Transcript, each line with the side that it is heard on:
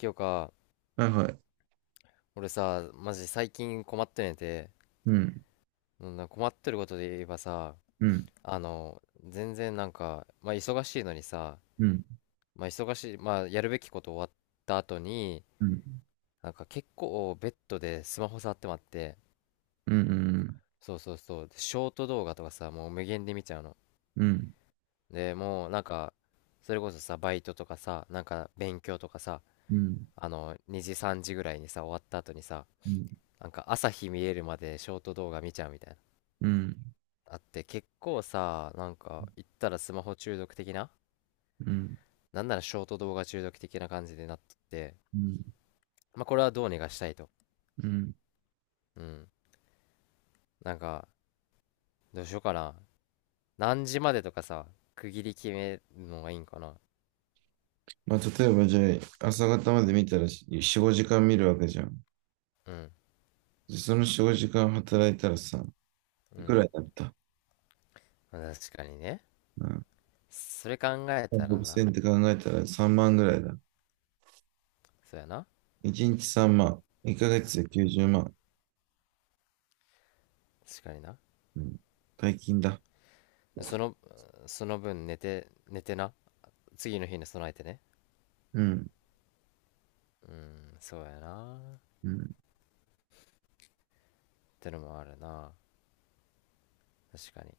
left: 今日か。
right: はいはい。
left: 俺さ、マジ最近困ってねて、
right: うん、
left: うん、な困ってることで言えばさ、
right: うん、
left: 全然なんか、まあ忙しいのにさ、
right: うん、
left: まあ忙しい、まあやるべきこと終わった後に、
right: うん、
left: なんか結構ベッドでスマホ触ってまって、
right: うん、うん、
left: そうそうそう、でショート動画とかさ、もう無限で見ちゃうの。
right: うん、
left: で、もうなんか、それこそさ、バイトとかさ、なんか勉強とかさ、
right: うん、うん、
left: 2時3時ぐらいにさ、終わった後にさ、
right: う
left: なんか朝日見えるまでショート動画見ちゃうみたいな。
right: ん、
left: あって、結構さ、なんか言ったらスマホ中毒的な、なんならショート動画中毒的な感じでなってて、
right: うん、
left: まあこれはどうにかしたいと。
right: うん。
left: うん、なんか、どうしようかな。何時までとかさ、区切り決めるのがいいんかな。
right: まあ、例えばじゃあ、朝方まで見たら4、5時間見るわけじゃん。
left: うん、
right: でその4、5時間働いたらさ、
left: う
right: いく
left: ん。
right: らだった。
left: 確かにね。
right: うん。
left: それ考えたらな。
right: 6000って考えたら3万ぐらいだ。
left: そうやな。
right: 1日3万。1ヶ月で90万。
left: 確かにな。
right: うん。大金だ。
left: そのその分寝て寝てな、次の日に備えてね。
right: うん、
left: うん、そうやなっ
right: うん、
left: てのもあるな。確かに。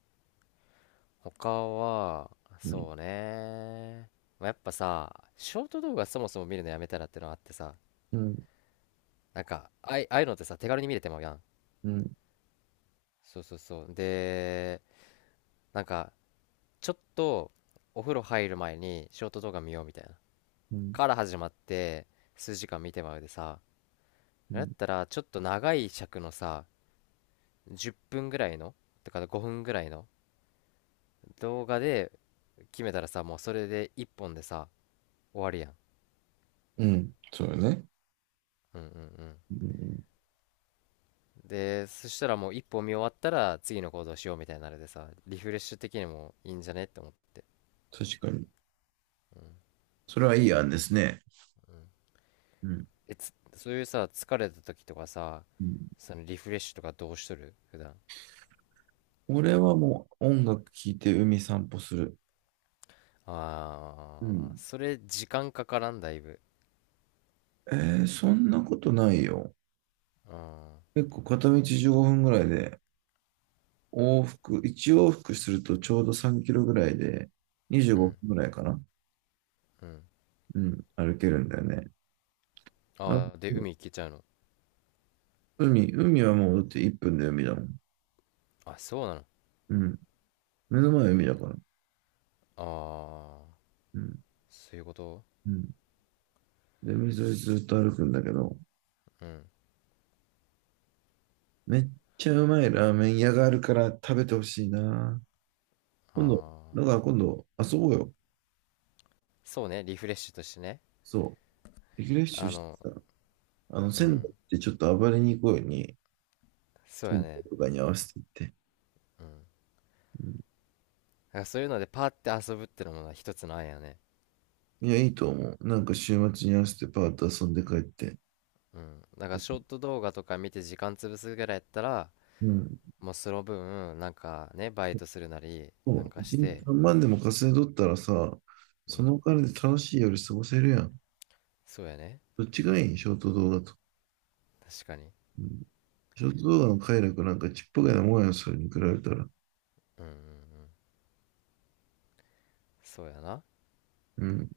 left: 他は、
right: うん、
left: そうね。まあ、やっぱさ、ショート動画そもそも見るのやめたらってのあってさ、
right: うん、
left: なんか、ああいうのってさ、手軽に見れてまうやん。
right: うん、
left: そうそうそう。で、なんか、ちょっとお風呂入る前にショート動画見ようみたいな、か
right: う
left: ら始まって、数時間見てまうでさ、だっ
right: ん、
left: たら、ちょっと長い尺のさ、10分ぐらいの、とか5分ぐらいの動画で決めたらさ、もうそれで1本でさ、終わるやん。
right: うん。そうだね。
left: うんうんうん。
right: うん、うん。
left: で、そしたら、もう一本見終わったら次の行動しようみたいになるでさ、リフレッシュ的にもいいんじゃねって思って。
right: 確かに。
left: うん、
right: それはいい案ですね。
left: うん。
right: うん。
left: そういうさ、疲れた時とかさ、
right: うん。
left: そのリフレッシュとかどうしとる普段？
right: 俺はもう音楽聴いて海散歩する。う
left: ああ、
right: ん。
left: それ時間かからんだいぶ。
right: えー、そんなことないよ。
left: ああ、
right: 結構片道15分ぐらいで、往復、1往復するとちょうど3キロぐらいで、25
left: うん、
right: 分ぐらいかな。
left: うん。
right: うん、歩けるんだよね。な
left: ああ、で、海行けちゃうの？
right: 海はもうだって1分で海だもん。
left: あ、そうなの。
right: うん。目の前は海だから。
left: ああ、
right: うん。
left: そういうこと。
right: うん。で、海沿いずっと歩くんだけど、
left: うん。
right: めっちゃうまいラーメン屋があるから食べてほしいな。
left: あ
right: 今度、
left: あ、
right: だから今度、遊ぼうよ。
left: そうね、リフレッシュとしてね。
right: そう。リフレッシュ
left: あ
right: して
left: の、
right: さ、あの、
left: う
right: 仙
left: ん、
right: 台ってちょっと暴れに行こうよに、
left: そうや
right: 金庫
left: ね。
right: とかに合わせて行って。
left: うん。
right: うん、
left: なんかそういうのでパーって遊ぶってのもな、一つの案やね。
right: いや、いいと思う。なんか週末に合わせてパーッと遊んで帰って。
left: うん。だからショート動画とか見て時間潰すぐらいやったら、
right: うん。
left: もうその分、なんかね、バイトするなり、
right: そ
left: なん
right: う、
left: かし
right: 一日
left: て、
right: 3万でも稼いどったらさ、
left: う
right: そ
left: ん、
right: のお金で楽しい夜過ごせるやん。
left: そうやね。
right: どっちがいいショート動画と。
left: 確かに。
right: うん。ショート動画の快楽なんかちっぽけなもんやそれに比べたら。
left: うんうんうん。そうやな。
right: うん。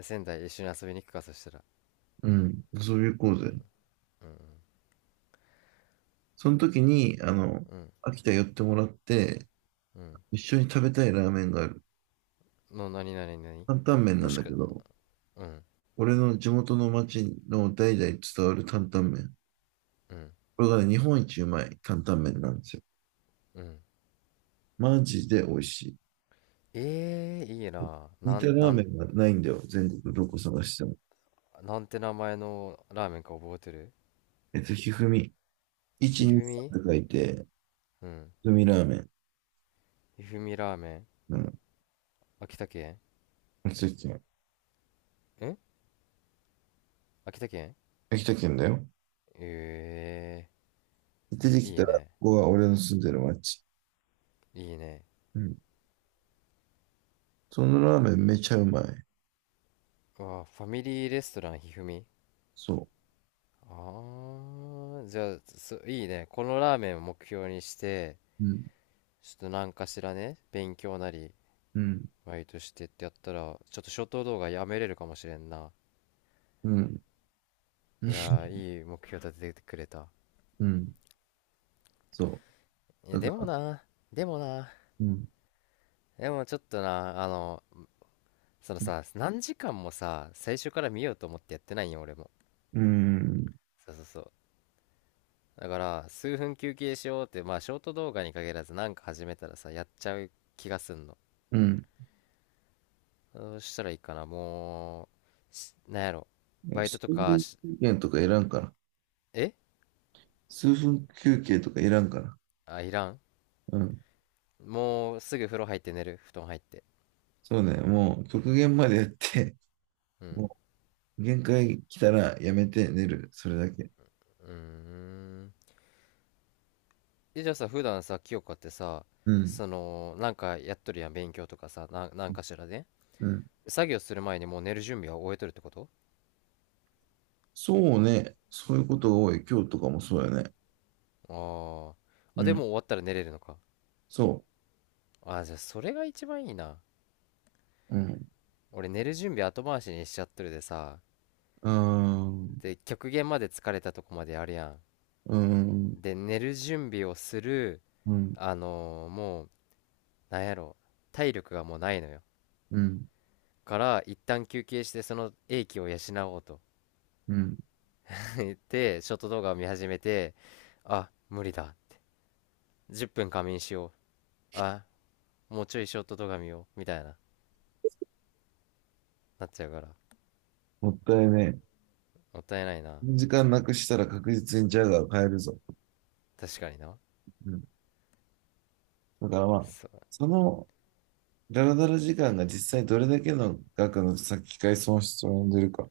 left: 仙台一緒に遊びに行くか、そしたら。
right: うん。遊び行こうぜ。
left: うん、
right: その時に、あの、
left: うん、
right: 秋田寄ってもらって、
left: うん、
right: 一緒に食べたいラーメンがある。
left: うん。の、なになになに。
right: 担々麺な
left: も
right: ん
left: し
right: だけ
left: く、
right: ど、
left: うん
right: 俺の地元の町の代々伝わる担々麺。
left: うん
right: これがね、日本一うまい担々麺なんですよ。
left: うん。
right: マジで美味し
left: ええー、いい
right: い。
left: な。
right: 似たラーメンがないんだよ。全国どこ探しても。
left: なんて名前のラーメンか覚えてる？
right: ひふみ。
left: ひ
right: 123
left: ふ
right: って
left: み。
right: 書いて、
left: うん。
right: ひふみラーメン。
left: ひふみラーメン。
right: うん。
left: 秋田県、
right: 秋田県。
left: ん、秋田県。
right: 秋田県だよ。
left: え
right: 出て
left: えー、
right: き
left: い
right: た
left: い
right: ら、こ
left: ね。
right: こは俺の住んでる町。
left: いいね。
right: うん。そのラーメンめちゃうまい。
left: わあ、ファミリーレストランひふみ。
right: そ
left: あー、じゃあ、いいね。このラーメンを目標にして、
right: う。うん。
left: ちょっと何かしらね、勉強なり、
right: うん。
left: バイトしてってやったら、ちょっとショート動画やめれるかもしれんな。
right: うん。
left: いやー、いい目標立ててくれた。
right: うん。そう。
left: いや、で
right: だか
left: も
right: ら、
left: な、でもな、
right: うん。
left: でもちょっとな、そのさ、何時間もさ、最初から見ようと思ってやってないよ、俺も。
right: うん。
left: そうそうそう。だから数分休憩しようって、まあショート動画に限らず、なんか始めたらさ、やっちゃう気がすんの。
right: うん。
left: どうしたらいいかな。もうしなんやろ。
right: ね、
left: バイト
right: 数
left: とか
right: 分
left: し、
right: 休憩とかいらんから。
left: え、
right: 数分休憩とかいらんから。
left: あ、いらん。
right: うん。
left: もうすぐ風呂入って寝る、布団入って。
right: そうね。もう極限までやって、
left: う ん、
right: もう限界来たらやめて寝る。それだけ。
left: うーん。え、じゃあさ、普段さ、清香ってさ、
right: うん。
left: そのなんかやっとるやん、勉強とかさな、なんかしらね、
right: うん。
left: 作業する前にもう寝る準備は終えとるってこと？
right: そうね。そういうことが多い。今日とかもそうやね。
left: あー、
right: う
left: あで
right: ん。
left: も終わったら寝れるのか。
right: そ
left: あー、じゃあそれが一番いいな。
right: う。うん。
left: 俺寝る準備後回しにしちゃっとるでさ、
right: あー、
left: で極限まで疲れたとこまでやるや
right: うん。
left: ん、で寝る準備をする。
right: うん。
left: もう、なんやろ、体力がもうないのよ。
right: うん。
left: から一旦休憩して、その英気を養おうと
right: うん。
left: 言って、ショート動画を見始めて、あ、無理だ、10分仮眠しよう、あ、もうちょいショート動画見ようみたいな、なっちゃうから。
right: もったいね
left: もったいないな。
right: え。時間なくしたら確実にジャガーを変えるぞ。
left: 確かにな。
right: うん。だからまあ、
left: そう、
right: その、ダラダラ時間が実際どれだけの額の先替え損失を生んでるか。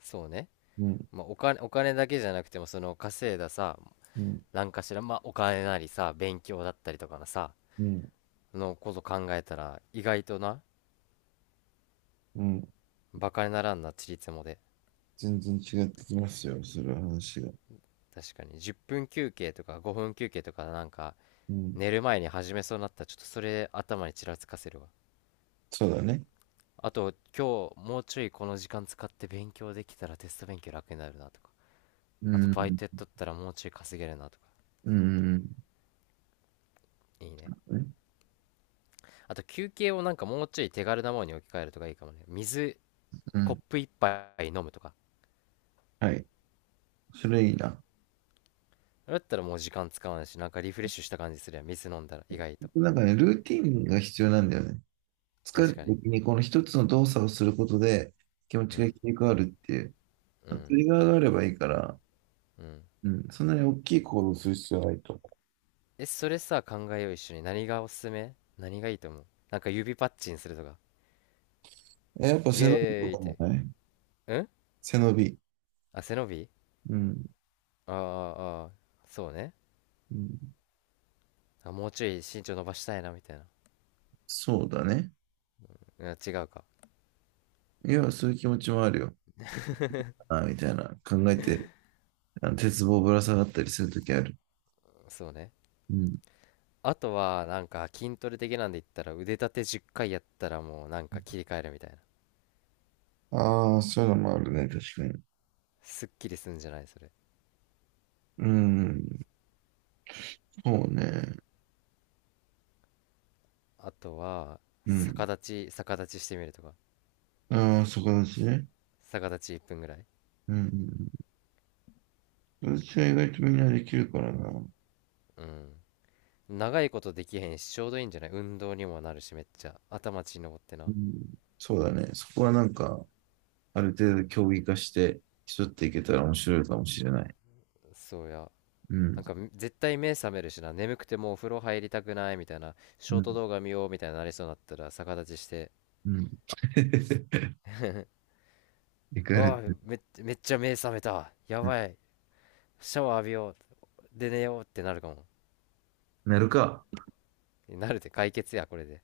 left: そうね。
right: うん、
left: まあお金、お金だけじゃなくても、その稼いださ、
right: うん、
left: なんかしら、まあ、お金なりさ、勉強だったりとかのさ、
right: うん、
left: のこと考えたら、意外とな、
right: うん。
left: バカにならんな、ちりつもで。
right: 全然違ってきますよ、それは話が。
left: 確かに、10分休憩とか5分休憩とか、なんか、
right: うん、
left: 寝る前に始めそうになったら、ちょっとそれ頭にちらつかせるわ。
right: そうだね。
left: あと、今日もうちょいこの時間使って勉強できたらテスト勉強楽になるなとか。
right: う
left: あと、
right: ん、う
left: バイトやっ
right: ん、
left: とったらもうちょい稼げるなとか。
right: うん、
left: いいね。
right: うん。
left: あと、休憩をなんかもうちょい手軽なものに置き換えるとかいいかもね。水、
right: う
left: コッ
right: ん。
left: プ一杯飲むとか。
right: はい。それいいな。
left: だったらもう時間使わないし、なんかリフレッシュした感じするやん、水飲んだら意外と。
right: なんかね、ルーティンが必要なんだよね。疲れ
left: 確
right: た
left: かに。
right: 時にこの一つの動作をすることで気持
left: う
right: ちが
left: ん
right: 切り替わるっていう。
left: う
right: ト
left: ん
right: リガーがあればいいから、
left: うん。
right: うん、そんなに大きい行動をする必要はないと思
left: え、それさ、考えよう一緒に。何がおすすめ、何がいいと思う？なんか指パッチンするとか、
right: う。やっぱ
left: イエ
right: 背伸びと
left: ーイ
right: か
left: っ
right: も
left: て。
right: ね。
left: うん。
right: 背伸び。
left: あ、背伸び。
right: うん。
left: あー、あー、そうね。
right: うん。
left: あ、もうちょい身長伸ばしたいなみたいな。
right: そうだね。
left: うん、違うか。
right: いや、そういう気持ちもあるよ。ああ、みたいな。考えて、あの、鉄棒ぶら下がったりするときある。
left: そうね。
right: うん。
left: あとはなんか筋トレ的なんで言ったら腕立て10回やったらもうなんか切り替えるみたいな、
right: ああ、そういうのもあるね、確かに。
left: すっきりすんじゃないそれ。
right: うん。そうね。
left: あとは、
right: うん。
left: 逆立ちしてみるとか。
right: ああ、そこだしね。
left: 逆立ち1分ぐらい。
right: うん。私は意外とみんなできるからな。
left: うん。長いことできへんしちょうどいいんじゃない、運動にもなるし、めっちゃ頭血登って
right: う
left: な。
right: ん。そうだね。そこはなんか、ある程度競技化して、競っていけたら面白いかもしれない。
left: そうや。
right: う
left: な
right: ん。
left: んか絶対目覚めるしな、眠くてもうお風呂入りたくないみたいな、ショ
right: う
left: ート
right: ん。
left: 動画見ようみたいになりそうになったら逆立ちして
right: うん。いかれて、
left: 「ああ、めっちゃ目覚めたや
right: うん。
left: ばい、シャワー浴びようで寝よう」ってなるかも。
right: なるか。
left: なるで解決やこれで